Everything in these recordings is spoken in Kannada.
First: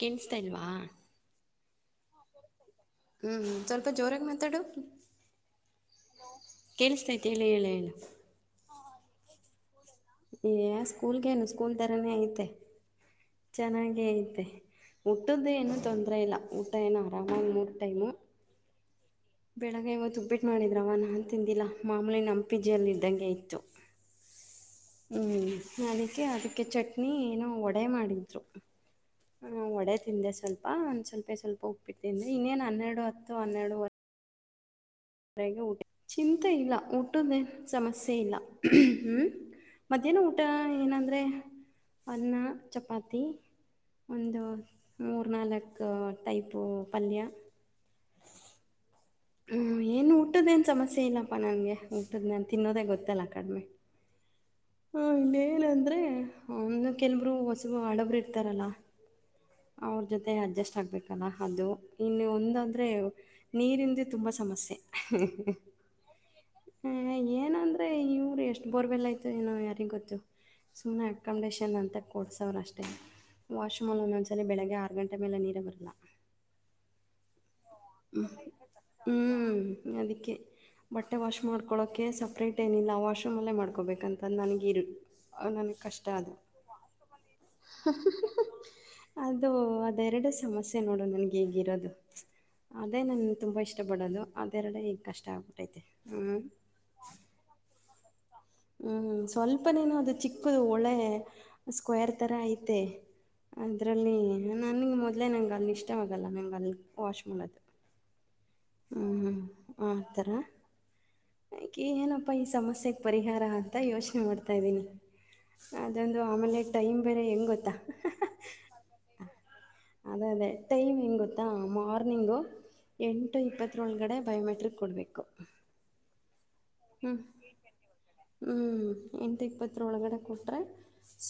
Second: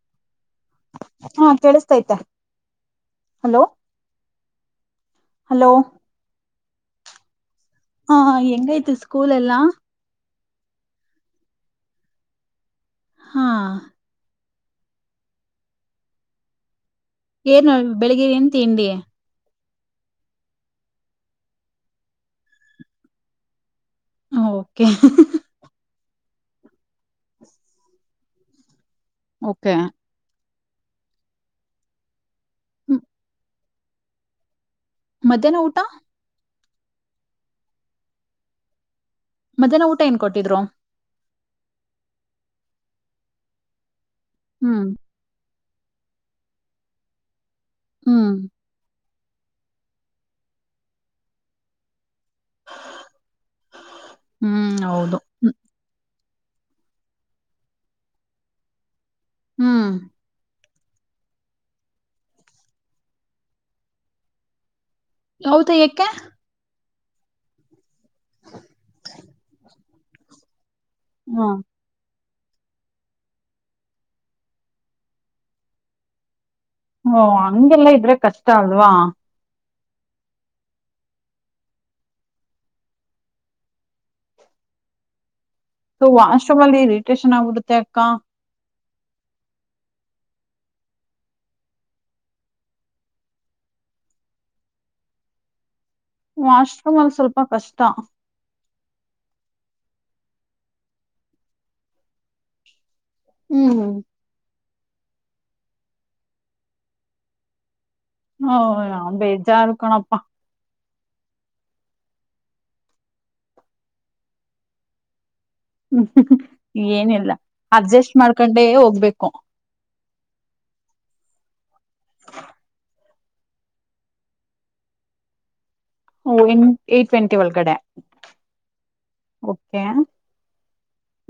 ಕೇಳ್ಸ್ತಾ ಇಲ್ವಾ. ಹಾ ಕೆಲಸತ್ಯತೆ. ಹ್ಮ್ ಸ್ವಲ್ಪ ಜೋರಾಗಿ ಮಾತಾಡು ಹಲೋ ಹಲ್ಲೋ ಕೇಳಿಸತೈತಿ ಹೇಳು ಹೇಳು? [unintelligible] ಹಾಯ್ ಎಂಗೈತೆ ಸ್ಕೂಲ್ ಎಲ್ಲಾ? [inaudible] ಏ ಸ್ಕೂಲ್ಗೇನು ಸ್ಕೂಲ್ ತಾರಾನೇ ಐತೆ ಹಾ ಚೆನ್ನಾಗೇ ಐತೆ! [inaudible] ಊಟದು ಏನೂ ತೊಂದರೆ ಇಲ್ಲ ಊಟ ಏನು ಆರಾಮಾಗಿ ಇದೇ ಟೈಮ್. [inaudible] ಬೆಳಿಗ್ಗೆ ಏನು ತಿಂಡಿ. [inaudible] ಬೆಳಗ್ಗೆ ಇವತ್ತು ಉಪ್ಪಿಟ್ ಮಾಡಿದ್ರಮ್ಮ ನಾನು ತಿಂದಿಲ್ಲ ಮಾಮೂಲಿ ನಮ್ಮ ಪಿಜಿಯಲ್ಲಿ ಇದ್ದಂಗೆ ಇತ್ತು. ಓಕೆ [inaudible] ಹ್ಮ್. [inaudible] ನನಗೆ ಅದಕ್ಕೆ ಚಟ್ನಿ ಏನೋ ವಡೆ ಮಾಡಿದ್ರು ಹ ಓಕೆ ವಡೆ ತಿಂದೆ ಸ್ವಲ್ಪ. [inaudible] ಹಾ ಒಂದು ಸ್ವಲ್ಪ ಸ್ವಲ್ಪ ಉಪ್ಪಿಟ್ ತಿಂದುವಿ ಇನ್ನೇನ್ ಹನ್ನೆರಡು ಹತ್ತು ಹನ್ನೆರಡು ವರೆ. [inaudible] ಹೊರಗೆ ಊಟ ಚಿಂತೆ ಇಲ್ಲ! ಊಟದೇ ಸಮಸ್ಯೆ ಇಲ್ಲ ಹ್ಮ್. [unintelligible] ಮಧ್ಯಾಹ್ನ ಊಟ ಏನಂದ್ರೆ? [inaudible] ಅನ್ನ ಚಪಾತಿ ಒಂದು ಹ್ಮ್ ಮೂರು ನಾಲ್ಕು. [inaudible] ಲೈಕ್ ಟೈಪು ಪಲ್ಯ. [inaudible] ಹ್ಮ್. [inaudible] ಹು ಏನು ಊಟದ್ದೇ ಏನು ಸಮಸ್ಯೆ ಇಲ್ಲಪ್ಪ! ನನಗೆ ಊಟದು ನಾನು ತಿನ್ನೋದೇ ಗೊತ್ತಲ್ಲ ಕಡಿಮೆ. [inaudible] ಹ್ಮ್ ಹೂ ಹೌದು ಇನ್ನೇನಂದ್ರೆ ಅವನು ಕೆಲವೊಬ್ಬರು ಹೊಸಬರು ಇರುತ್ತಾರೆಲ್ಲಾ? [inaudible] ಹ್ಮ್ ಅವರು ಜೊತೆ. [inaudible] ಮತ್ತೆ ಅಡ್ಜಸ್ಟ್ ಆಗ್ಬೇಕಲ್ಲ ಅದು ಇನ್ನು ಒಂದು ಅಂದ್ರೆ ನೀರಿಲ್ಲದೆ ತುಂಬ ಸಮಸ್ಯೆ. [inaudible] ಹೌದು ಯಾಕೆ ಎಇಇ ಏನೋ ಒಂದು! [unintelligible] ಅದೇ ಇವರು ಎಷ್ಟು ಬೋರ್ವೆಲ್ ಆಯ್ತೇ ಏನೋ ಯಾರಿಗೆ ಗೊತ್ತು ಸುಮ್ಮನೆ ಹಾ ಅಕಾಮಿಡೇಶಷನ್ ಅಂತೇ? [inaudible] ಕೊಡ್ಸೋರುಷ್ಟೇ ವಾಶ್ರೂಮಲ್ಲಿ ಒಂದೊಂದ್ಸಲ ಬೆಳಗ್ಗೆ ಆರು ಗಂಟೆ ಮೇಲೆ ನೀರೇ ಬರಲ್ಲ! [inaudible] ಓ ಹಂಗೆಲ್ಲಾ ಇದ್ರೆ ಕಷ್ಟ ಅಲ್ವಾ? [inaudible] ಹೂ ಅದಕ್ಕೆ? [inaudible] ಬಟ್ಟೆ ವಾಶ್ ಮಾಡ್ಕೊಳೋಕ್ಕೆ! ಸಪ್ರೇಟ್ ಏನಿಲ್ಲ ಆ ವಾಶ್ರೂಮಲ್ಲೇ ಮಾಡ್ಕೋಬೇಕಂತಂದು ನನಗ ಇರು. [inaudible] ಹೂ ಎಷ್ಟು? [inaudible] ಸೊ ವಾಶ್ರೂಮ್ ಅಲ್ಲಿ ಇರಿಟೇಷನ್ ಆಗ್ಬಿಡುತ್ತೆ ಅಕ್ಕಾ? [inaudible] ಅದು ಅದೆ ಎರಡು ಸಮಸ್ಯೆ ನೋಡು ನನಗೆ ಹೇಗಿರೋದು! [inaudible] ಅದೇ ನನ್ಗೆ ತುಂಬ ಇಷ್ಟಪಡೋದು ಅದೆರಡೇ ಈಗೆ ಕಷ್ಟ ಆಗ್ಬಿಟ್ಟೈತೆ! [inaudible] ವಶ್ರೂಮಾಲಿ ಸ್ವಲ್ಪ ಕಷ್ಟ. [inaudible] ಹ್ಮ್ ಸ್ವಲ್ಪನೇನೋ ಅದು! ಚಿಕ್ಕದು ಒಳೆ ಸ್ಕ್ವೇರ್ ತರ ಐತೆ. [inaudible] ಹ್ಮ್ ಅದರಲ್ಲಿ ನನಗೆ ಮೊದ್ಲೇ! ನಂಗೆ ಅಲ್ಲಿ ಇಷ್ಟವಾಗಲ್ಲ ನಂಗೆ ಅಲ್ಲಿ ವಾಶ್ ಮಾಡೋದು. [inaudible] ಹ ಹ್ಮ್ ಬೇಜಾರು ಹ ಆ ಕಣಪ್ಪಾ ಆಥರ? [inaudible] ಹಾಕಿ ಏನಪ್ಪಾ ಈ ಸಮಸ್ಯೆಗೆ ಪರಿಹಾರ ಅಂತ ಯೋಚನೆ ಮಾಡ್ತಾ ಇದ್ದೀನಿ. [inaudible] ಅದೊಂದು ಆಮೇಲೆ ಟೈಮ್ ಬೇರೆ ಹೆಂಗ್ ಗೊತ್ತಾ ಹ್ಹಾ.. [unintelligible] ಖಂಡಯ್ಯ ಹೋಗ್ಬೇಕು. [inaudible] ಅದೇ ಅದೇ ಟೈಮ್ ಏನು ಗೊತ್ತಾ ಮಾರ್ನಿಂಗು? [inaudible] ಎಂಟು ಇಪ್ಪತ್ತರೊಳಗಡೆ ಬಯೋಮೆಟ್ರಿಕ್ ಕೊಡಬೇಕು. [inaudible] ವೈನ್. [inaudible] ಹ್ಮ್ ಹ್ಮ್ ಎಂಟು ಓಕೆ ಇಪ್ಪತ್ತರೊಳಗಡೆ ಕೊಟ್ರೆ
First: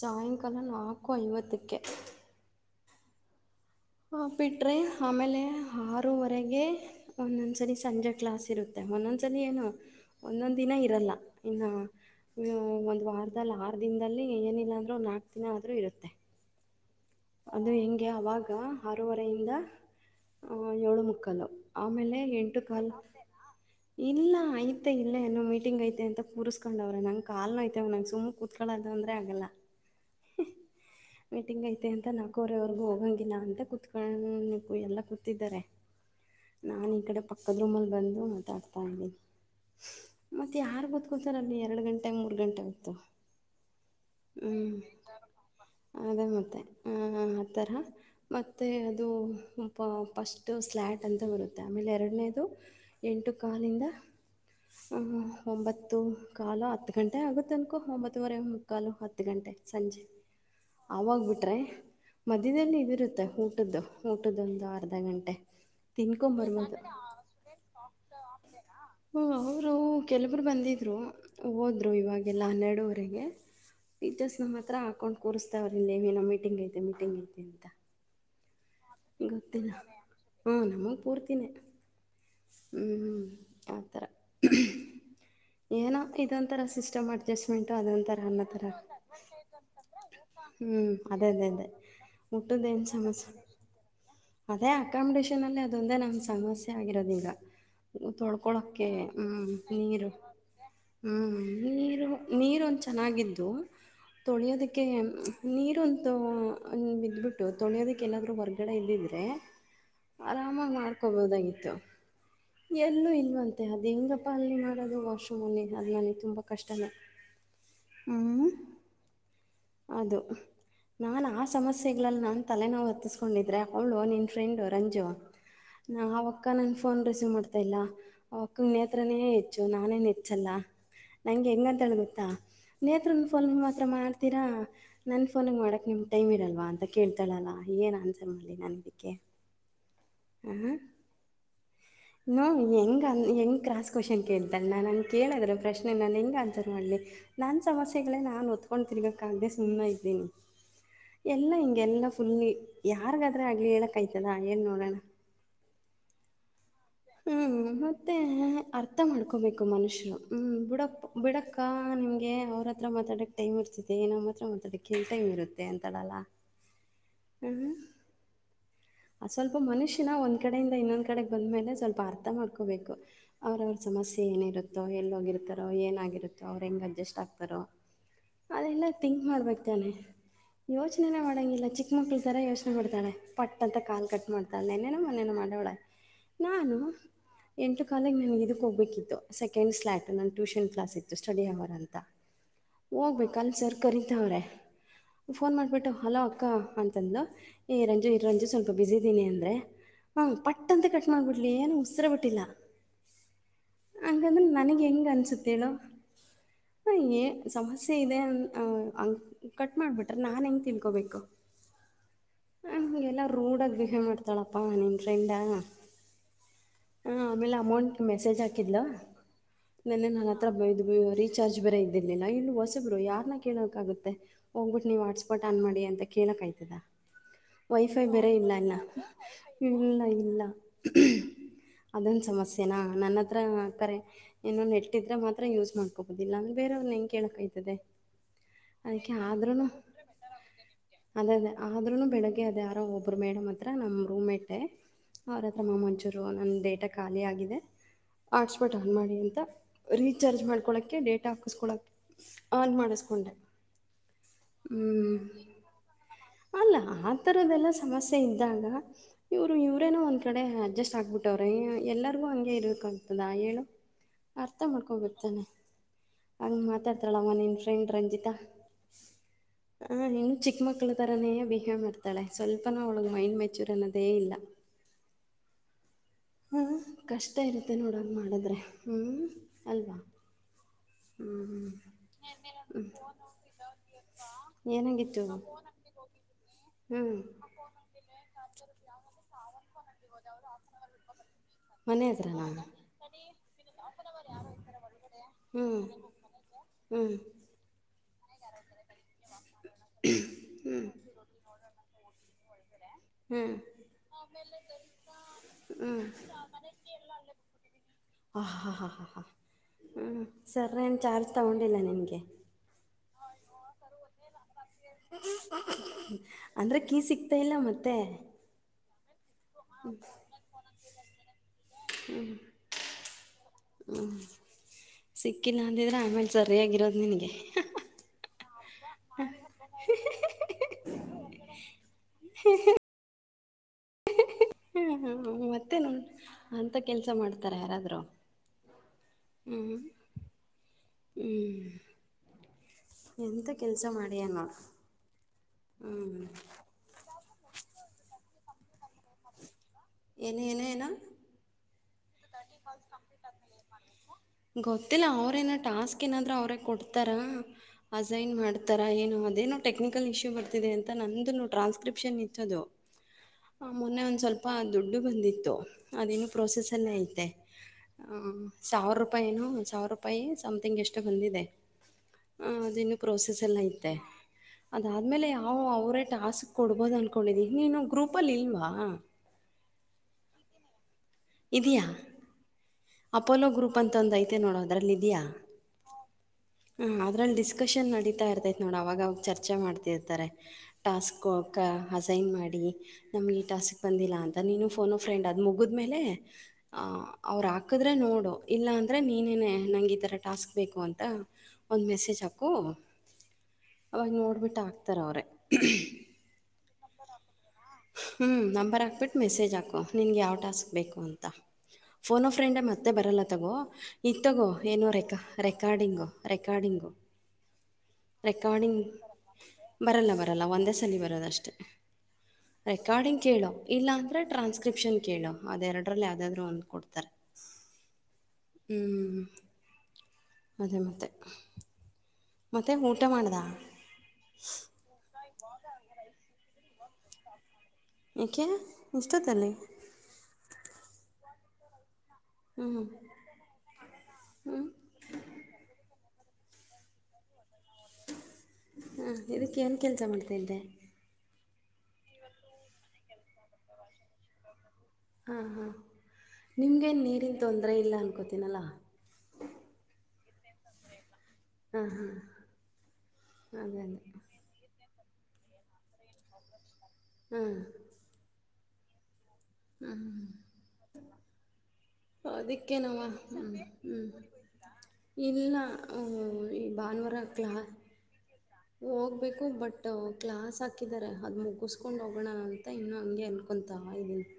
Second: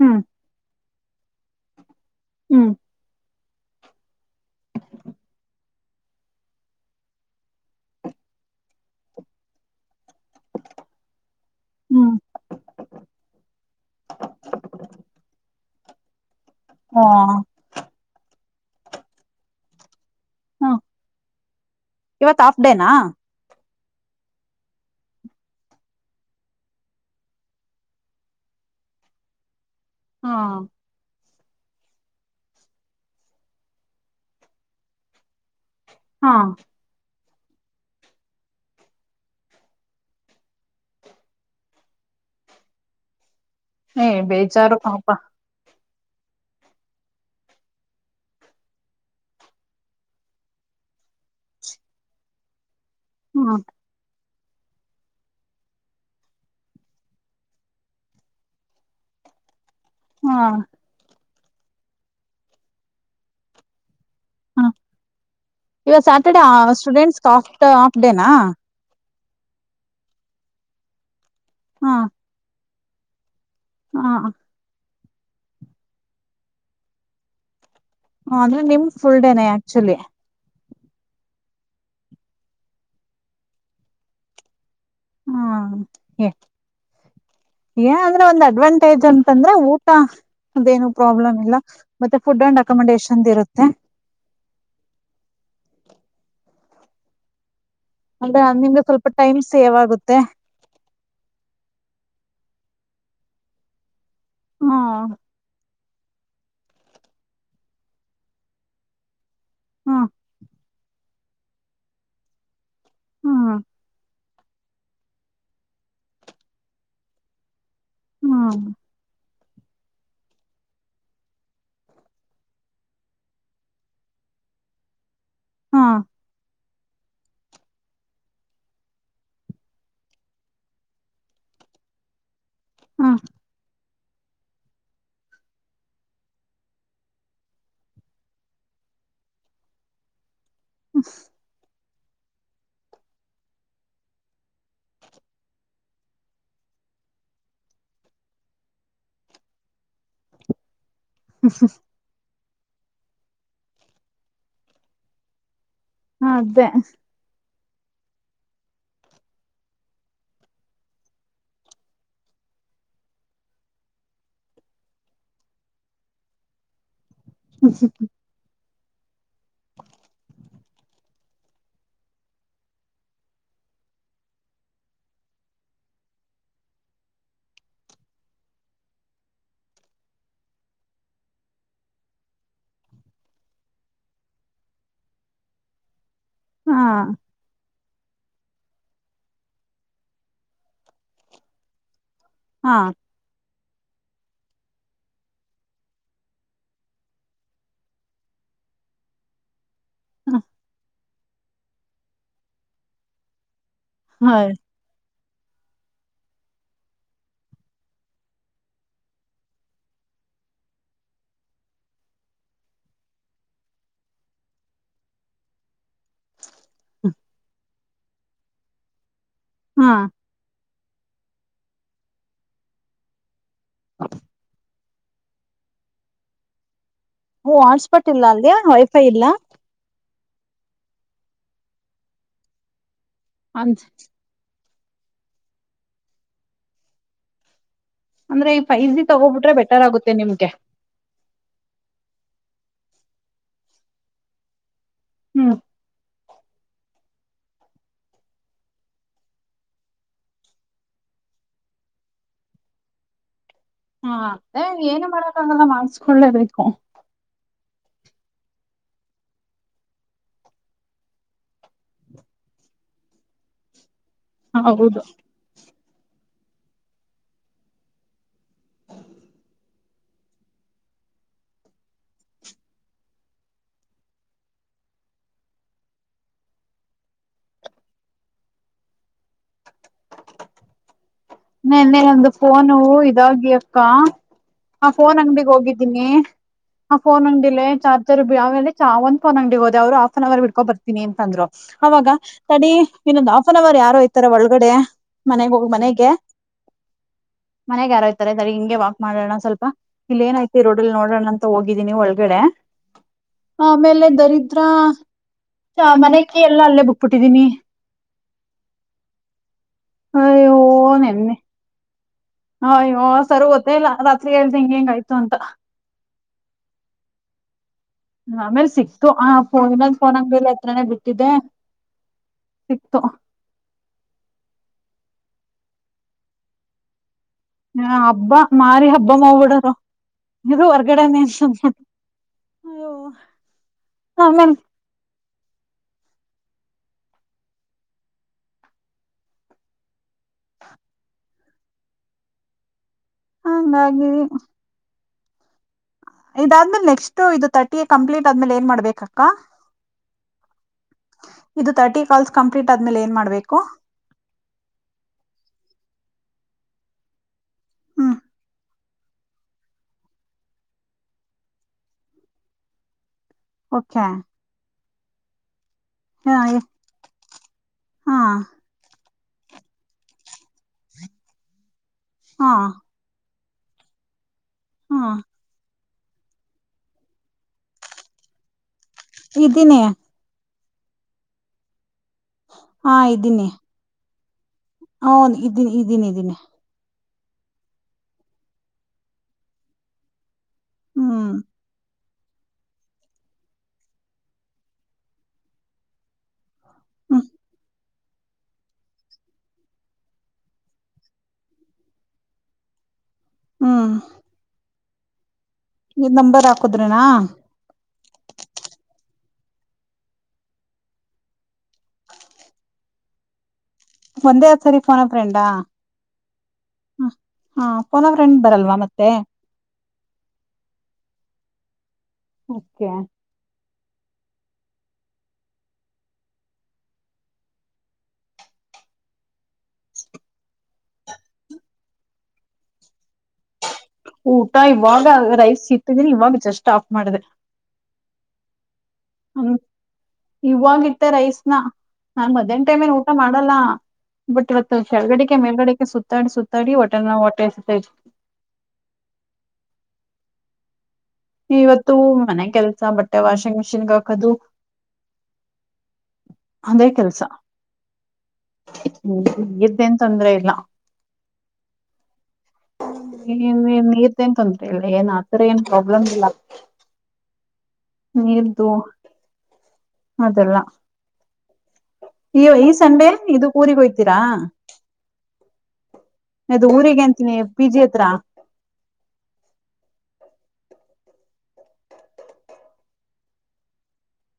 ಹ್ಮ್ [inaudible] ಕಾಲನು ನಾಲ್ಕು ಐವತ್ತಕ್ಕೆ. [inaudible] ಹ್ಮ್. [inaudible] ಆ ಬಿಟ್ಟರೆ ಆಮೇಲೆ ಆರೂವರೆಗೆ. [inaudible] ಒಂದೊಂದ್ಸರಿ ಸಂಜೆ ಕ್ಲಾಸ್ ಇರುತ್ತೆ ಒಂದೊಂದ್ಸರಿ ಏನು? [inaudible] ಒಂದೊಂದು ದಿನ ಇರಲ್ಲ ಇನ್ನು? [inaudible] ಹ್ಮ್ ಒಂದು ವಾರದಲ್ಲಿ ಆರು ದಿನದಲ್ಲಿ ಏನಿಲ್ಲ ಅಂದರೂ ಒಂದು ನಾಲ್ಕು ದಿನ ಆದರೂ ಇರುತ್ತೆ. [inaudible] ಹಾ ಅದು ಹಿಂಗೆ ಅವಾಗ ಆರೂವರೆಯಿಂದ ಅವ ಹ ಏಳು ಮುಕ್ಕಾಲು ಆಮೇಲೆ ಇವತ್ ಎಂಟು ಹಾಫ್ ಕಾಲ ಡೇನಾ ಆದ್ರೆ ಇಲ್ಲ ಐತೆ ಇನ್ನ ಏನೋ ಮೀಟಿಂಗ್ ಐತೆ ಅಂತ ಕೂರ್ಸ್ಕೊಂಡವ್ರ ನನ್ನ ಕಾಲ ನೋಯತವ ನಂಗ ಸುಮ್ ಕೂ ಕಳೋದು ಅಂದ್ರೆ ಆಗಲ್ಲ. ಹಾ ಮೀಟಿಂಗ ಐ ಮ ಅಂತ ನಾಕೋವರೆವರ್ಗು ಹೋಗಂಗಿಲ್ಲ ಅಂತ ಕೂತ್ಕೊಂಡ ಎಲ್ಲಾ ಕೂತಿದ್ದಾರೆ. ಹಾ ನಾನ ಈ ಕಡೆ ಪಕ್ಕದ ರೂಮಲ್ಲಿ ಬಂದು ಮಾತಾಡ್ತಾ ಇದ್ದೀನಿ. ಮತ್ತ ಯಾರ್ ಕುತ್ಕೊತಾರ ಅಲ್ಲಿ ಎರಡ ಗಂಟೆ ಮೂರ್ ಗಂಟೆ ಹೊತ್ತು. ಏ ಬೇಜಾರು ಹ್ಮ ಪಾಪ ಅದೇ ಮತ್ತೆ ಹ ಆತ್ತರ ಮತ್ತೆ ಅದು ಪ ಫಸ್ಟ್ ಸ್ಲ್ಯಾಟ್ ಅಂತ ಬರುತ್ತೆ ಆಮೇಲ ಎರಡನೇದು. ಎಂಟು ಹ್ಮ ಕಾಲಿಂದ ಹ್ಮ ಒಂಬತ್ತು ಕಾಲ ಹತ್ತು ಗಂಟೆ ಆಗುತ್ತೆ ಅನ್ಕು ಒಂಬತ್ತುವರೆ ಕಾಲು ಹತ್ತ ಗಂಟೆ ಸಂಜೆ. ಹಾ ಆವಾಗಬಿಟ್ರೆ ಮಧ್ಯ್ಯದಲ್ಲಿ ಇದಿರುತ್ತೆ ಊಟದ್ದು. ಊಟದೊಂದ ಅರ್ಧ ಗಂಟೆ. ಇವತ್ತ ಸ್ಯಾಟರ್ಡೇ ತಿನ್ಕೊಂಬರ್ಬೋದು ಸ್ಟೂಡೆಂಟ್ಸ್ ಆಫ ಆಫ್ಡೇನಾ. ಹ್ಮ ಅವರು ಕೆಲವರು ಬಂದಿದ್ರು ಹ ಹೋದ್ರು ಇವಾಗೆಲ್ಲ ಹನ್ನೆರಡೂವರೆಗೆ ಹ ಟೀಚರ್ಸನ ಮಾತ್ರ ಹಾಕೊಂದ ಕೂರಿಸ್ತಾವ್ರ ಇಲ್ಲಿೇವೇನೋ ಮೀಟಿಂಗ್ ಐತೆ ಮೀಟಿಂಗ್ ಐತೆ ಅಂತ. ಆದ್ರೆ ನಿಮ್ ಫುಲ್ ಡೇನೆ ಗೊತ್ತಿಲ್ಲ. ಆಕ್ಚುಲಿ ಹಾ ಹಾ ಪೂರ್ತಿನೇ ಹ್ಮ ಹ್ಮ ಆಥರ ಹ್ಮ. ಏ ಅಡ್ಜಸ್ಟ್ಮೆಂಟು ಎ ಅದೊಂಥರ ಅಂದ್ರೆ ಒಂದ ಅನ್ನೋ ಥರ ಅಡ್ವಾಂಟೇಜ್ ಅಂತಂದ್ರೆ ಊಟ ಹ್ಞೂ ಅದೇನು ಅದೇ ಪ್ರಾಬ್ಲಮ್ ಅದೇ ಇಲ್ಲ ಅದೇ ಮತ್ತೆ ಫುಡ್ ಅಂಡ್ ಊಟದ್ದೇನು ಅಕಮಡೇಶನ್ ದ ಸಮಸ್ಯೆ ಇರುತ್ತೆ. ಅದೇ ಅಕಾಮಿಡೇಶನ್ ಅಲ್ಲಿ ಅದೊಂದೇ ನಮಗ ಸಮಸ್ಯೆ ಆಗಿರೋದ ಈಗ. ಅಂದ್ರೆ ನಿಮ್ಗೆ ತೊಳ್ಕೊಳಕ್ಕೆ ಸ್ವಲ್ಪ ಟೈಮ್ ಹ್ಮ ಸೇವ್ ನೀರು. ಆಗುತ್ತೆ ಹ್ಮ ನೀರ ನೀರೊಂದ ಚೆನ್ನಾಗಿದ್ದು ಹ್ಮ ತೊಳಿಯೋದಕ್ಕೆ ನೀರ ಒಂದ ಬಿದ್ಬಿಟ್ಟು ತೊಳಿಯೋದಕ್ಕೆ ಎಲ್ಲಾದ್ರು ಹೊರ್ಗಡೆ ಇದ್ದಿದೆ. ಎ ಹ್ಮ್ ಆರಾಮಾಗಿ ಮಾಡ್ಕೋಬೊದಾಗಿತ್ತು. ಎಲ್ಲೂ ಹ್ಮ್ ಇಲ್ವಂತೆ ಅದ ಹೆಂಗ ಪಾಲನೆ ಮಾಡೋದು ವಾಶ್ರೂಮಲ್ಲಿ ಅದು ನಂಗ ತುಂಬಾ ಕಷ್ಟನೇ ಹ್ಮ. ಹ್ಮ್ ಅದು ನಾನ್ ಆ ಸಮಸ್ಯೆಗಳಲ್ಲಿ ನಾನ್ ತಲೆನೋವ ಹತ್ತಸ್ಕೊಂಡಿದ್ರೆ ಅವ್ಳು ನಿನ್ ಫ್ರೆಂಡು ರಂಜು ಹ್ಮ್ ನಾವ ಅಕ್ಕ ನನ್ನ ಫೋನ್ ರಿಸೀವ್ ಮಾಡ್ತಾ ಇಲ್ಲ ಅವಕ್ಕ ನೇತ್ರನೇ ಹೆಚ್ಚು ನಾನೇನ ಹೆಚ್ಚಲ್ಲ. ನಂಗ ಹೆಂಗಂತಳ ಗೊತ್ತಾ ಹಾ ನೇತ್ರ ಫೋನ್ ಮಾತ್ರ ಮಾಡ್ತ ತ್ತೀರ ನನ್ನ ಫೋನಿಗ ಮಾಡಕ್ಕ ನಿಮ್ಗ ಟೈಮ್ ಇರಲ್ವಾ ಅಂತ ಕೇಳ್ತಾಳಲ್ಲ ಏನ ಆನ್ಸರ್ ಮಾಡ ಲ್ಲಿ ನಾನಿದಕ್ಕೆ ಹ್ಮ [inaudible] ಹ್ಮ ಹೆಂಗ ಹೆಂಗ ಕ್ರಾಸ್ ಕ್ವಶನ್ ಕೇಳ್ತಳೆ ನಾನ ಹಂಗ ಕೇಳಿದ್ರೆ ಪ್ರಶ್ನೆ ನಾನ ಹೆಂಗ ಆನ್ಸರ್ ಮಾಡಲಿ. ನನ್ನ ಸಮಸ್ಯೆಗಳೇ ನಾನ ಒತ್ಕೊಂಡ ತಿರ್ಬೇಕಾಗ್ದೆ ಸುಮ್ಮನೆ ಇದ್ದೀನಿ. ಎಲ್ಲಾ ಹಿಂಗೆ ಎಲ್ಲಾ ಫುಲ್ಲ ಯಾರಿಗಾದ್ರೆ ಆಗ್ಲಿ ಹೇಳಕ್ ಆಯ್ತದ ಹೇಳ್ ನೋಡೋಣ. ಹಾ ಅದೇ? [inaudible] ಹ್ಮ್ ಮತ್ತೆ ಅರ್ಥ ಮಾಡ್ಕೊಬೇಕು ಮನುಷ್ಯನು ಹ್ಮ್ ಬೀಡಾ ಬಿಡಕ್? [inaudible] ಅಕ್ಕ ನಿಮ್ಗೆ ಅವ್ರ ಹತ್ರ ಮಾತಾಡಕ್ ಟೈಮ್ ಇರ್ತಿದೆ! ನಮ್ಮ ಹತ್ರ ಮಾತಾಡಕ್ಂ ಟೈಮ್ ಇರುತ್ತೆ ಅಂತಳಲ್ಲ? [inaudible] [unintelligible] [inaudible] ಹ್ಮ್ ಆ ಸ್ವಲ್ಪ ಮನುಷ್ಯನ! ಒಂದ್ ಕಡೆಯಿಂದ ಇನ್ನೊಂದ್ ಕಡೆಗೆ ಬಂದ್ಮೇಲೆ? [inaudible] ಸ್ವಲ್ಪ ಅರ್ಥ ಮಾಡ್ಕೋಬೇಕು? [inaudible] ಆಮೇಲೆ ಸಮಸ್ಯೆ ಏನಿರುತ್ತೋ ಎಲ್ಲೋಗಿರ್ತಾರೋ ಏನಾಗಿರುತ್ತೋ! ಅವ್ರು ಹೆಂಗೆ ಅಡ್ಜಸ್ಟ್ ಆಗ್ತಾರೋ? [inaudible] ಅದೆಲ್ಲ ಥಿಂಕ್ ಮಾಡ್ಬೇಕು ತಾನೆ? [inaudible] ಯೋಚನೆನ ಮಾಡೋಂಗಿಲ್ಲ ಚಿಕ್ಕ ಮಕ್ಳ ತರ ಯೋಚನೆ ಮಾಡ್ತಾಳೆ! ಪಟ್ ಅಂತ ಕಾಲ್ ಕಟ್ ಮಾಡು. [inaudible] ನೆನ್ನೆನೋ ಮೊನ್ನೆ ಮಾಡವ್ಳೆ ನಾನು. ಹಾ [unintelligible] ಎಂಟು ಕಾಲಕ್ಕೆ ನನಗೆ ಇದಕ್ಕೆ ಹೋಗ್ಬೇಕಿತ್ತು ಸೆಕಂಡ್ ಸ್ಲ್ಯಾಟ್ ನು ಟ್ಯೂಷನ್ ಕ್ಲಾಸ್ ಇತ್ತು ಸ್ಟಡಿ ಅವರ್ ಅಂತ? [inaudible] ಹಾ! [inaudible] ಹೋಗ್ಬೇಕ ಅಲ್ಲಿ ಸರ್ ಕರೀತವ್ರೆ ಫೋನ್ ಮಾಡಿಬಿಟ್ಟು ಹಲೋ ಅಕ್ಕ ಅಂತ ಅಂದ್ಲು. [inaudible] ಏ ಇರೋದು ಇರೋದು ಸ್ವಲ್ಪ ಬಿಸಿದ್ದೀನಿ ಅಂದರೆ! [inaudible] ಹ್ಮ ಹ ಪಟ್ಟಂತ ಕಟ್ ಮಾಡ್ಬಿಡ್ಲಿ ಏನು ಉಸಿರೆ ಬಿಟ್ಟಿಲ್ಲ. [inaudible] ಹಂಗಂದ್ರೆ ನನಗ್ ಹೆಂಗ್ ಅನಿಸುತ್ತೆ ಹೇಳು? [inaudible] [inaudible] [unintelligible] ಹ ಏ ಸಮಸ್ಯೆ ಇದೆ ಅ ಹಂಗು ಕಟ್ ಮಾಡುಬಿಟ್ರೆ ನಾ ಹೆಂಗ್ ತಿನ್ಕೊಬೇಕು? [inaudible] [inaudible] [unintelligible] ಹಾಯ್ ಏನೋ ರೂಡಗಿ ಬಿಹೇವ್ ಮಾಡ್ತಾಳಪಾ ನೀನೂ ಫ್ರೆಂಡ? [inaudible] ಹೂ ಆಮೇಲೆ ಅಮೌಂಟ್ ಮೆಸೇಜ್ ಹಾಕಿದ್ಲ ಹಾ ಏನು ನಂಗೆ. [inaudible] ಇದು ರೀಚಾರ್ಜ್ ಬೇರೆ ಇದ್ದರ್ಲಿಲ್ಲ! ಇನ್ನು ಹೊಸಬರು ಯಾರನ್ನ ಕೇಳಕ್ ಆಗುತ್ತೆ ಹೋಗ್ಬಿಟ್ಟ. [inaudible] ನೀವು ಹಾಟ್ಸ್ಪಾಟ್ ಆನ್ ಮಾಡಿ ಅಂತ ಕೇಳಕೆ ಆಯ್ತದ ಓ ವೈಫೈ ಹಾಟ್ಸ್ಪಾಟ್ ಬೇರೆ ಅಲ್ಲಿ ಇಲ್ಲ ಇನ್ನ. ವೈಫೈ ಇಲ್ಲ [inaudible] ಇಲ್ಲ ಇಲ್ಲ ಅದೊಂದು ಸಮಸ್ಯೆನಾ! ನನ್ನ ಹತ್ರ ಅಂದ ಕರೆ. [unintelligible] ಏನೋ ನೆಟ್ ಇದ್ರೆ ಮಾತ್ರ ಯೂಸ್ ಮಾಡ್ಕೋಬೋಹುಧು! ಅಂದ್ರ ಬೆರೆಯವರನ ಹೆಂಗು ಕೇಳಕ್ ಆಗುತ್ತೆ? [inaudible] ಅಂದ್ರೆ ಈ ಫೈಜಿ ತಗೋಬಿಟ್ರೆ ಬೆಟರ್ ಆಗುತ್ತೆ ನಿಮ್ಗೆ! [inaudible] ಅದೇ ಅದೇ ಆದ್ರೂನು ಬೆಳಿಗ್ಗೆ ಅಧ್ಯರೋ ಒಬ್ಬರು ಮೇಡಮ್ ಹತ್ರ ನಮ್ಮ ರೂಮ್ಟೇ ಅವ್ರತ್ರ. [inaudible] ಹ್ಮ್ ಶುರು ನಮ್ಮ ಡೇಟಾ ಖಾಲಿ ಆಗಿದೆ. [inaudible] ಆಟ್ಸ್ಬಟ್ ಆನ್ ಮಾಡಿ ಅಂತ ರೀಚಾರ್ಜ್ ಮಾಡ್ಕೊಳೋಕ್ಕೆ ಡೇಟಾ ಹಾಕಿಸ್ಕೊಳೋಕ್ಕೆ. [inaudible] ಆನ್ ಮಾಡಿಸ್ಕೊಂಡೆ. [inaudible] ಹಾ ಅದೇ ಏನು ಮಾಡಕಂಗಲ್ಲ ಮಾಡ್ಸ್ಕೊಲೇಬೇಕು? [inaudible] ಥರದದೆಲ್ಲ ಸಮಸ್ಯೆ ಇದ್ದಾಗ ಇವ್ರು ಇವ್ರೇನೋ ಒಂದು! [inaudible] ಕಡೆ ಅಡ್ಜಸ್ಟ್ ಆಗ್ಬಿಟ್ಟವ್ರೀ! ಎಲ್ಲರಿಗೂ ಹಂಗೆ ಇರಕ್ಗಗ್ತದಾ ಹೇಳು? [inaudible] ಅರ್ಥ ಹೌದು ಮಾಡ್ಕೋಬೇಕು ತಾನೇ! ಹಂಗು ಮಾತಾಡ್ತಾಳೆ ಅಲ್ಲ ನಮ್ ಫ್ರೆಂಡ್ ಅಂದ್ರೆ ಹ್ಯಾಂಗ್ ಈತ. [inaudible] [inaudible] [unintelligible] ಹ ಇನ್ನು ಚಿಕ್ಕ ಮಕ್ಳ ಥರನೇ! ಬಿಹೇವ್ ಮಾಡ್ತಾಳೆ ಸ್ವಲ್ಪನು ಅವಳಗೆ ಮೈಂಡ್ ಮೆಚ್ಯೂರ್ ಅನ್ನೋದೇ ಇಲ್ಲ? [inaudible] ಹ ಕಷ್ಟ ಇರುತ್ತೆ ನೋಡೋಕ ಮಾಡಿದ್ರೆ ಹೂ ಅಲ್ವಾ? [inaudible] ಹ್ಞೂ ನೆನ್ನೆ ಒಂದು ಫೋನು ಇದಾಗಿ ಅಕ್ಕ ಆ ಫೋನ್ ಏನಾಗಿತ್ತು ಅಂಗಡಿಗೆ ಹೋಗಿದ್ದ್. [inaudible] ಡುಮ್ಮಿ ಹೋಗಿದ್ದೀನಿ. ಆ ಹ್ಞೂ ಫೋನ್ ಅಂಗಡಿಲಿ ಚಾರ್ಜರ್ ಬಿ ಆಮೇಲೆ. [inaudible] ಚಾವಂತ ಅಂಗಡಿ ಹೋದೆ ಅವರು ಹಫ್ನ್ ಅವರ್ ಬಿಡ್ಕೊ ಬರ್ತೀನಿ ಅಂದರು? [inaudible] ಮನೆ ಅವಾಗ ಹತ್ರನಾ ತಡಿ ಇನ್ನೊಂದ್ ಹಾಫ್ ಅನ್ ಅವರ್ ಯಾರೋ ಹೋಗುತಾರೋ ಒಳಗಡೆ ಮನೆಗೆ ಹೋಗ ಮನೆಗೆ? [inaudible] ಹ್ಮ್. [unintelligible] ಮನೆಗೆ ಯಾರೋಯ್ತಾರೆ ಸರಿ ಹಿಂಗೆ ವಾಕ್ ಮಾಡೋಣ ಸ್ವಲ್ಪ ಇನ್ನ ಏನುವೈತ್ಹೆ. [inaudible] ಈ ರೋಡ್ಲ್ಲಿ ನೋಡೋಣ ಅಂತ ಹೋಗಿದ್ದೀನಿ ಒಳಗಡೆ? [inaudible] ಹ್ಞೂ ಆಮೇಲೆ ದರಿದ್ರ ಹ್ಞೂ ಮನೆಗೆ ಎಲ್ಲ ಅಲ್ಲೇ ಮನೆ ಕೀ ಹೇಳಾ ಅಲ್ಲೇ ಬಿಟ್ಟುಬಿಟ್ಟಿದ್ದೇನಿ. [inaudible] [unintelligible] ಹ್ಮ ಅಯ್ಯೋ ಸರ ಏನ್ ಚಾರ್ಜ್ ನೆನ್ನೆ ತಗೊಂಡಿಲ್ಲ ನಿನ್ಗೆ ಅಯ್ಯೋ ಸರ್ ಗೊತ್ತೇ ಇಲ್ಲ ರಾತ್ರಿ ಹೇಳ್ದ ಹಿಂಗಿಂಗ ಆಯ್ತು ಅಂತ. ಅಂದ್ರೆ ಕೀ ಸಿಕ್ತಾ ಇಲ್ಲ ಮತ್ತೆ ಆಮೇಲ ಸಿಕ್ತು ಆ ಫೋನ ಫೋನ್ಂಗ್ಮೇಲೆ ಹತ್ರನೆ ಬಿಟ್ಟಿದ್ದೆ. ಹ್ಮ. ಸಿಕ್ತು. ಹ್ಮ. ಸಿಕ್ಕಿಲ್ಲ ಅಂದಿದ್ರೆ ಆಮೇಲ ಸರಿಯಾಗಿರೋದು ನಿನಿಗೆ ಹ ಹಬ್ಬ ಮಾರಿ ಹಬ್ಬ ಮಾಡ್ಬಿದೋರು ಇರು ಹೊರ್ಗಡೆನೇ [inaudible] ಹಾ ಮ್ಯ ಹ್ಮ ಹ್ಮ ಮತ್ತೇನು ಅಂತ ಕೆಲ್ಸ ಮಾಡ್ತಾರ ಯಾರಾದ್ರು ಹ್ಮ ಹ್ಮ ಎಂತ ಕೆಲ್ಸ ಹಂಗಾಗಿ ಮಾಡಿಯ ನೋಡ್ ಹ್ಮ. ಇದಾದ್ಮೇಲೆ ನೆಕ್ಸ್ಟ್ ಇದು ತರ್ಟಿ ಕಂಪ್ಲೀಟ್ ಆದ್ಮೇಲೆ ಏನ್ ಮಾಡ್ಬೇಕಕ್ಕಾ. ಏನು ಏನ ಏನು. ಇದ ತರ್ಟಿ ಕಾಲ್ಸ್ ಕಂಪ್ಲೀಟ್ ಆದ್ಮೇಲೆ ಏನ್ ಮಾಡ್ಬೇಕು. ಗೊತ್ತಿಲ್ಲ ಅವ್ರೇನ ಟಾಸ್ಕ್ ಏನಾದ್ರೂ ಅವರೇ ಕೊಡ್ತಾರ ಹ್ಮ್ ಅಝೈನ್ ಮಾಡ. ತರ ಏನು ಅದೇನೋ ಟೆಕ್ನಿಕಲ್ ಇಶ್ಯೂ ಬರ್ತಿದೆ ಅಂತ ನಂದು ಟ್ರಾಸ್ಕ್ರಿಪ್ಷನ್ ಇತ್ತದು. ಆ ಮೊನ್ನೆ ಓಕೆ ಒಂದ ಸ್ವಲ್ಪ ದುಡ್ಡು ಬಂದಿತ್ತು ಅದೇನು ಹಾ ಪ್ರೋಸೆಸ್ಸಲ್ಲೇ ಐತೆ. ಹಾ ಸಾವಿರ ರೂಪಾಯನು ಸಾವಿರ ರೂಪಾಯಿ ಸಮ್ಥಿಂಗ್ ಎಷ್ಟು ಬಂದಿದೆ. ಹಾ ಹ ಅದಿನ್ನು ಪ್ರೋಸೆಸಲ್ಲ ಐತೆ ಹಾ ಅದಾದ್ಮೇಲೆ ಆ ಹ್ಮ್ ಅವರೇ ಟಾಸ್ಕ್ ಕೊಡ್ಬೋದು ಅಂದ್ಕೊಂಡಿದ್ದೀನೀ ಗ್ರೂಪಲ್ಲಿ ಇಲ್ವಾ. ಇದ್ದೀನಿ. ಇದೀಯಾ. ಹಾ ಇದ್ದೀನಿ. ಅಂತ ಅಂದ ಐತೆ ನೋಡು ಅದ್ರಲ್ಲ ಇದಿಯಾ. ಹನ್ ಇದ್ದೀನಿ ಇದ್ದೀನಿ ಇದ್ದೀನಿ ಹ ಅದ್ರಲ್ಲಿ ಡಿಸ್ಕಶನ್ ನಡತಾ ಇರ್ತೈತ್ ನೋಡು ಅವಾಗ ಅವ ಚರ್ಚೆ ಮಾಡ್ತಿರ್ತಾರೆ. ಹ್ಮ್ ಟಾಸ್ಕೋಕ ಆಸೈನ್ ಮಾಡಿ ನಮಗೆ ಈ ಟಾಸ್ಕ್ ಬಂದಿಲ್ಲ ಅಂತ ನೀನು ಫೋನೋ ಫ್ರೆಂಡ್ ಅದು ಮುಗದ್ಮೇಲೆ ಆ ಹ್ಮ್ ಅವ್ರ ಹಾಕಿದ್ರೆ ನೋಡು ಇಲ್ಲ ಅಂದರೆ ನೀನೇನೆ ನಂಗೆ ಈ ಥರ ಟಾಸ್ಕ್ ಬೇಕು ಅಂತ ಒಂದ ಮೆಸೇಜ್ ಹಾಕು ಹ್ಮ್ ಅವಾಗ ನೋಡಿಬಿಟ್ಟ ಹಾಕ್ತಾರ ಅವ್ರೇ. ಈ ನಂಬರ್ ಹಾಕುದ್ರನಾ ಹ್ಞೂ ನಂಬರ್ ಹಾಕ್ಬಿಟ್ಟ ಮೆಸೇಜ್ ಹಾಕು ನಿಂಗ ಯಾವ ಟಾಸ್ಕ್ ಬೇಕು ಅಂತ. ಫೋನ್ ಅ ಫ್ರೆಂಡ್ ಮತ್ತೆ ಬರಲ್ಲ ತಗೋ. ಈತ್ತಗೋ ಒಂದೇ ಸರಿ ಏನೋ ಫೋನ ರೆಕ ಫ್ರೆಂಡಾ ರೆಕಾರ್ಡಿಂಗು ರೆಕಾರ್ಡಿಂಗು. ಹಾ ಪುನ ರೆಕಾರ್ಡಿಂಗ್ ಬರಲ್ಲ ಬರಲ್ಲ ಒಂದೇ ಸಲಿ ಬರೋದ ಅಷ್ಟೇ. ಓಕೆ ರೆಕಾರ್ಡಿಂಗ್ ಕೇಳು. ಇಲ್ಲಾಂದರೆ ಟ್ರಾನ್ಸ್ಕ್ರಿಪ್ಷನ್ ಕೇಳು ಅದ ಎರಡರಲ್ಲಿ ಯಾವದಾದ್ರು ಒಂದ ಕೊಡ್ತಾರ. ಹ್ಞೂ ಅದೇ ಮತ್ತೆ ಮತ್ತೆ ಊಟ ಮಾಡ್ದ. ಊಟ ಇವಾಗ ರೈಸ್ ಇತ್ತಿದೀನಿ ಇವಾಗ ಜಸ್ಟ್ ಆಫ್ ಮಾಡದೆ. ಏಕೆ ಇಷ್ಟತಲ್ಲಿ ಇವಾಗ ಇಟ್ಟ ರೈಸ್ ನಾನ್ ಮಧ್ಯಾಹ ಹ್ಞೂ ಟೈಮೇ ಊಟ ಹ್ಞೂ ಮಾಡ ನೋಡಲ್ಲ ಬಟ್ ಹಾಂ ಇವತ್ತು ಕೆಲಡಗೇಕಿ ಮೇಲ್ಗಡೆಗೆ ಸುತ್ತಾಡಿ ಸುತ್ತಾಡಿ ಹೊಟ್ಟೆ ನೋವು ಹೊಟ್ಟೆಸತೈತಿ.. [unintelligible] ಹಾಂ ಇದಕ್ಕೆೇ ಏನು ಕೆಲಸ ಮಾಡ್ತಿದ್ದೆ? [unintelligible] ಇವತ್ತು ಮನೆ ಕೆಲ್ಸ ಬಟ್ಟೆ ವಾಷಿಂಗ್ ಮಿಷಿನ್ ಹಾಕದು! [inaudible] ಹಾ ಹಾ ನಿಮ್ಗೇನು ನೀರಿನ ತೊಂದರೆ ಇಲ್ಲ ಅನ್ಕೋತೀನಲ್ಲಾ! [inaudible] ಹ್ಮಇವರದು ಏನು ತೊಂದ್ರೆ ಇಲ್ಲ! [unintelligible] ಹಾಂ ಹಾಂ ಇನ್ನು ಅದೇ ಏನ್ನ್ ಅದೇ ನಿರುದು ಏನು ತೊಂದರೆ ಇಲ್ಲ ಏನ್ ಆತರ ಏನ್ ಪ್ರಾಬ್ಲಮ್ ಇಲ್ಲ. [unintelligible] ಹ್ಮ. [inaudible] ನಿರುದ್ಹು. [inaudible] ಹ್ಮ್ ಹ್ಮ. [inaudible] ಏ ಈ ಈ ಅದಕ್ಕೆ ನಾವ ಸಂಡೆ ಹ್ಞೂ ಇದು ಹ್ಞೂ ಊರಿಗೋಯ್ತೀರಾ? [inaudible] ಇಲ್ಲ ಹ. [inaudible] ಇದು ಊರಿಗೆ ಅಂತೀನಿ ಪಿ ಜಿ. ಗೆ ಹತ್ರ? [inaudible] ಹೋಗ್ಬೇಕು ಬಟ್ ಕ್ಲಾಸ್ ಹಾಕಿದ್ದಾರೆ ಅದು ಮುಗಿಸ್ಕೊಂಡು ಹೋಗೋಣ! ಅಂತ ಇನ್ನು ಹಂಗೆ ಅನ್. [inaudible] ಒಂದು ತಕೊಂಡು ಹೋಗು. [inaudible]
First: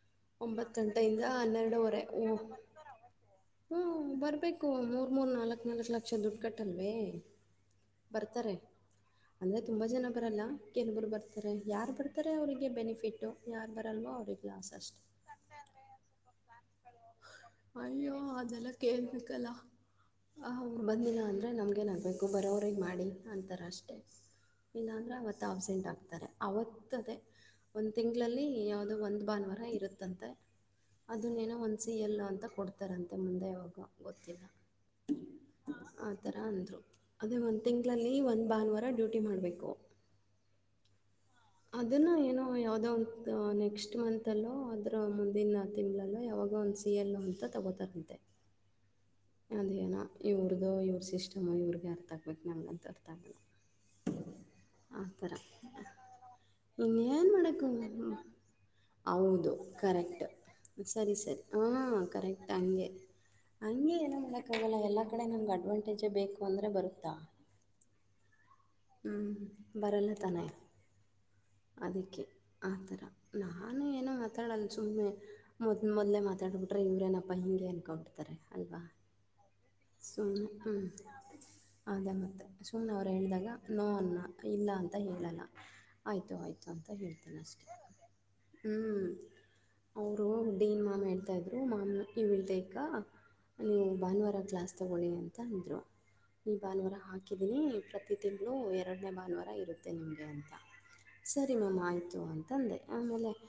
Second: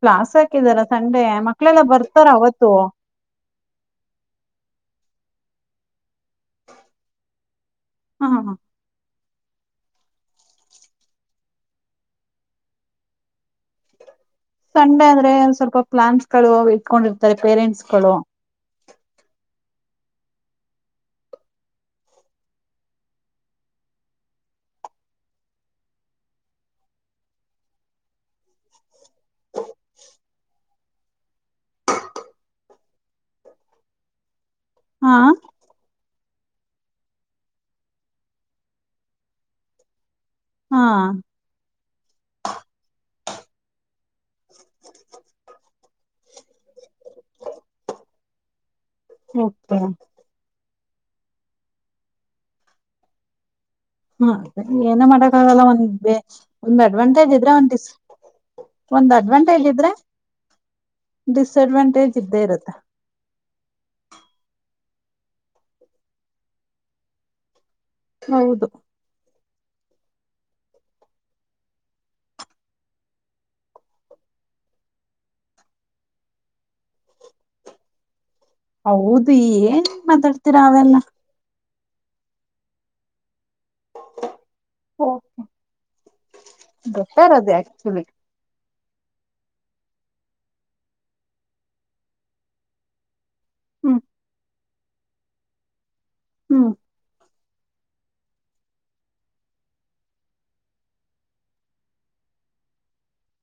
ಕ್ಲಾಸ್ ಹಾಕಿದಾರ ಸಂಡೆ ಮಕ್ಳೆಲ್ಲ ಬರ್ತಾರ ಅವತ್ತು? [inaudible] ಹೂ ಬರಬೇಕು ಮೂರು ಮೂರು ನಾಲ್ಕು ನಾಲ್ಕು ಲಕ್ಷ ದುಡ್ಡು ಕಟ್ಟಲ್ವ? [inaudible] ಬರ್ತಾರೆ? ಹ [inaudible] ಅಂದ್ರೆ ತುಂಬಾ ಜನ ಬರಲ್ಲ ಕೆಲವರು ಬರ್ತಾರೆ ಯಾರು ಬರ್ತಾರೆ! ಅವರಿಗೆ ಬೆನಿಫಿಟ್ ಯಾರು ಬರಲ್ವೋ ಅವ್ರಿಗೆ? [inaudible] ಸಂಡೆ ಅಂದ್ರೆ ಸ್ವಲ್ಪ ಪ್ಲಾನ್ಸ್ ಗಳು ಇಟ್ಕೊಂಡಿರ್ತಾರೆ ಪೇರೆಂಟ್ಸ್ಗಳು. [inaudible] ಕೆಲ್ಲುಬೇಕುಅಲ್ಲ. [inaudible] ಅವರು ಬಂದಿಲ್ಲ ಅಂದರೆ! ನಮಗೇನ ಆಗಬೇಕು ಬರೋವ್ರರಿಗೆ ಮಾಡಿ ಅಂತಾರೆ ಅಷ್ಟೇ. [inaudible] ಇಲ್ಲಾಂದರೆ ಅವತ್ತು ಅಬ್ಸೆಂಟ್ ಆಗ್ತಾರೆ ಆತ್ತದೆೇ? [inaudible] ಒಂದು ತಿಂಗಳಲಿ ಯಾವುದೋ ಒಂದ್ ಭಾನುವಾರ ಇರುತ್ತಂತೆ ಅದನ್ನೇನೋ ಒಂದು. [inaudible] ಸಿ ಎಲ್ ಅಂತ ಕೊಡ್ತಾರಂತೆ ಮುಂದೆ ಯವಾಗ ಗೊತ್ತಿಲ್ಲ? [inaudible] ಹಾ. [inaudible] ಆತರ ಅಂದ್ರು ಅದೇ ಒಂದ್ ತಿಂಗಳಲ್ಲಿ ಒಂದ್ ಭಾನುವಾರ ಡ್ಯೂಟಿ ಮಾಡ್ಬೇಕು? [inaudible] ಹಾ. [inaudible] ಅದನ್ನ ಏನೋ ಯಾವದೋ ಒಂದು ನೆಕ್ಸ್ಟ್ ಮತ್ಲ್ಲೋ ಅದ್ರ ಮುಂದಿನ ತಿಂಗಳಲ್ಲೋ ಯಾವಾಗ ಒಂದು. [inaudible] ಟಿ ಎಲ್ ಅಂತ ತೊಗೋತಾರಂತೆ. [inaudible] ಅಧಿಯೇನೊ ಓಕೆ ಏನೋ ಇವ್ರದ್ದು ಇವ್ರ ಸಿಸ್ಟಮು ಇವ್ರಿಗೆ ಅರ್ಥ ಆಗ್ಬೇಕು ನಮಗಂತ ಅರ್ಥ ಆಗೋಲ್ಲ. [inaudible] ಹ್ಮ ಏನ ಮಾಡಕ್ ಆಗಲ್ಲ! ಒಂದ್ ಬೇ ಒಂದ್ ಇನ್ನೇನು ಅಡ್ವಾಂಟೇಜ್ ಇದ್ರೆ ಡಿಸ್. [inaudible] ಮಾಡೋಕ್ಕೂ ಒಂದ್ ಹೌದು ಅಡ್ವಾಂಟೇಜ್ ಇದ್ರೆ ಕರೆಕ್ಟ್! ಸರಿ ಸರಿ ಹಾ ಡಿಸ್ಅಡ್ವಾಂಟೇಜ್ ಇದ್ದೇ ಕರೆಕ್ಟ್ ಇರುತ್ತೆ ಹಂಗೆ? [inaudible] ಹೇ ಏನೂ ಮಾಡೋಕ್ಕಾಗಲ್ಲ ಎಲ್ಲ ಕಡೆ ನಂಗೆ ಅಡ್ವಾಂಟೇಜೇ ಬೇಕು ಅಂದರೆ ಬರುತ್ತಾ? [inaudible] ಹೌದು. [inaudible] ಹೂ ಬರಲ್ಲ ತಾನೇ. [inaudible] ಅದಕ್ಕೆ ಆ ಥರ ನಾನು ಏನೋ ಮಾತಾಡಲ್ಲ ಸುಮ್ಮನೆ. [inaudible] ಹೌದು ಮೋಧುಮೋಧಲ್ಲೇ ಮತ್ಹ್ಯಾಡು ಬಿಟ್ರೆ ಇವ್ರೇನಪ್ಪಾ ಹಂಗೆ ಅನ್ಕೊಡ್ತಾರೆ ಅಲ್ವಾ? [inaudible] ಹೌದು ಈ. [inaudible] ಸುಮನೆ ಹ್ಮ್ ಅದೇ ಮತ್ತೆ ಸುಮ್ನೆ ಅವ್ರು ಹೇಳಿದಾಗ? [inaudible] ಲೋನ್ನ ಇಲ್ಲ ಅಂತ ಓ ಹೇಳಲ್ಲ ಆಯ್ತು ಆಯ್ತು ಅಂತ ಬೆಟರ್ ಹೇಳುತ್ಹಿನಿ ಅದು ಅಷ್ಟೇ. ಆಕ್ಚುಲಿ [inaudible] ಹ್ಮ್. [inaudible] ಅವರು ಡೀನ್ ಮಾಮ್ ಹೇಳ್ತಾ ಇದ್ರು ಮಾಮ್ ಈ ವಿಲ್ತೇಕ? [inaudible] ನೀವು ಹ್ಮ್ ಭಾನುವಾರ ಕ್ಲಾಸ್ ತಗೊಳ್ಳಿ! ಅಂತ ಅಂದರು ಈ ಹ್ಮ್ ಭಾನುವಾರ ಹಾಕಿ. [inaudible] ಹಾಕಿದೀನಿ ಪ್ರತಿ ತಿಂಗಳು ಎರಡನೇ ಭಾನುವಾರ ಇರುತ್ತೆ ನಿಮ್ಗೆ ಅಂತ? [inaudible] ಸರಿ ಮ್ಯಾಮ್ ಆಯಿತು ಅಂತಂದೆ ಆಮೇಲೆ! [inaudible]